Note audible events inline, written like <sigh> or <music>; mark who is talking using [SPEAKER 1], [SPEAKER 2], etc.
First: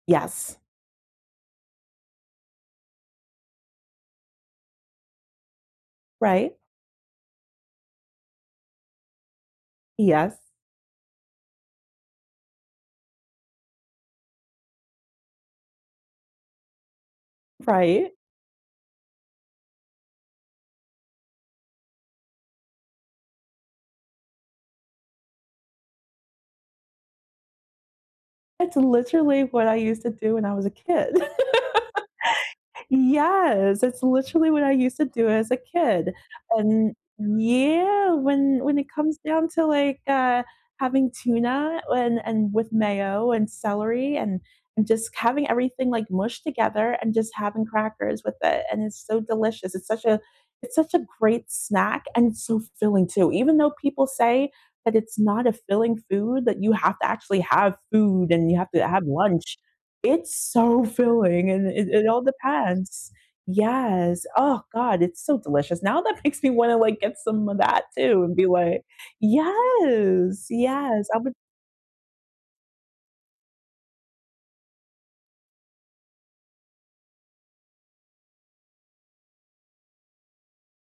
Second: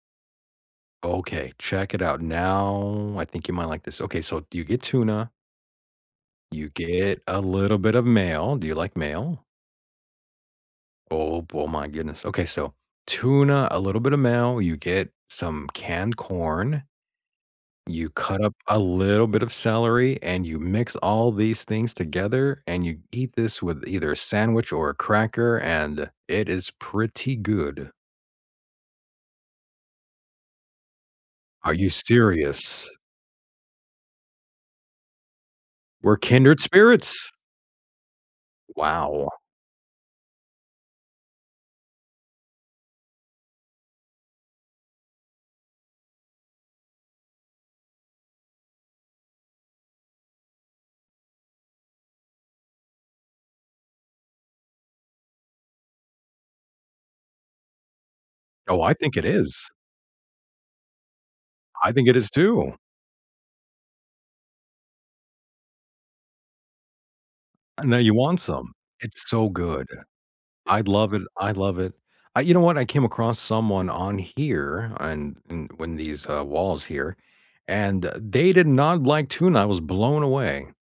[SPEAKER 1] Yes.
[SPEAKER 2] Okay, check it out, now, I think you might like this, okay so, you get tuna
[SPEAKER 1] Right.
[SPEAKER 2] You get a little bit of mayo. Do you like mayo?
[SPEAKER 1] Yes.
[SPEAKER 2] Oh, bo oh, my goodness, okay, so, tuna, a little bit of mayo, you get some canned corn. You
[SPEAKER 1] Right.
[SPEAKER 2] cut up a little bit of celery, and you mix all these things together, and you ge eat this with either a sandwich or a cracker, and it is pretty good.
[SPEAKER 1] That's literally what I used to do when I was a kid. <laughs>
[SPEAKER 2] Are you serious?
[SPEAKER 1] Yes, that's literally what I used to do as a kid,
[SPEAKER 2] We're kindred
[SPEAKER 1] and
[SPEAKER 2] spirits.
[SPEAKER 1] yeah, when when it comes
[SPEAKER 2] Wow.
[SPEAKER 1] down to, like, uh, having tuna and and with mayo, and celery, and and just having everything, like, mushed together, and just having crackers with it, and it's so delicious. It's such a it's such a great snack, and it's so filling too, even though people say that "It's not a filling food, that you have to actually have food and you have
[SPEAKER 2] Oh,
[SPEAKER 1] to
[SPEAKER 2] I
[SPEAKER 1] have
[SPEAKER 2] think it
[SPEAKER 1] lunch,"
[SPEAKER 2] is.
[SPEAKER 1] it's, so, filling and it
[SPEAKER 2] I think
[SPEAKER 1] it
[SPEAKER 2] it
[SPEAKER 1] all
[SPEAKER 2] is too.
[SPEAKER 1] depends, yes, uh god, it's so delicious. Now that makes me wanna, like, get some of that
[SPEAKER 2] And now you
[SPEAKER 1] too and
[SPEAKER 2] want
[SPEAKER 1] be
[SPEAKER 2] some,
[SPEAKER 1] like
[SPEAKER 2] it's so good,
[SPEAKER 1] yes,
[SPEAKER 2] I'd
[SPEAKER 1] yes,
[SPEAKER 2] love
[SPEAKER 1] I
[SPEAKER 2] it
[SPEAKER 1] would
[SPEAKER 2] I love it, I you know what, I came across someone on here, and and when these uh, walls here and they did not like tuna, I was blown away.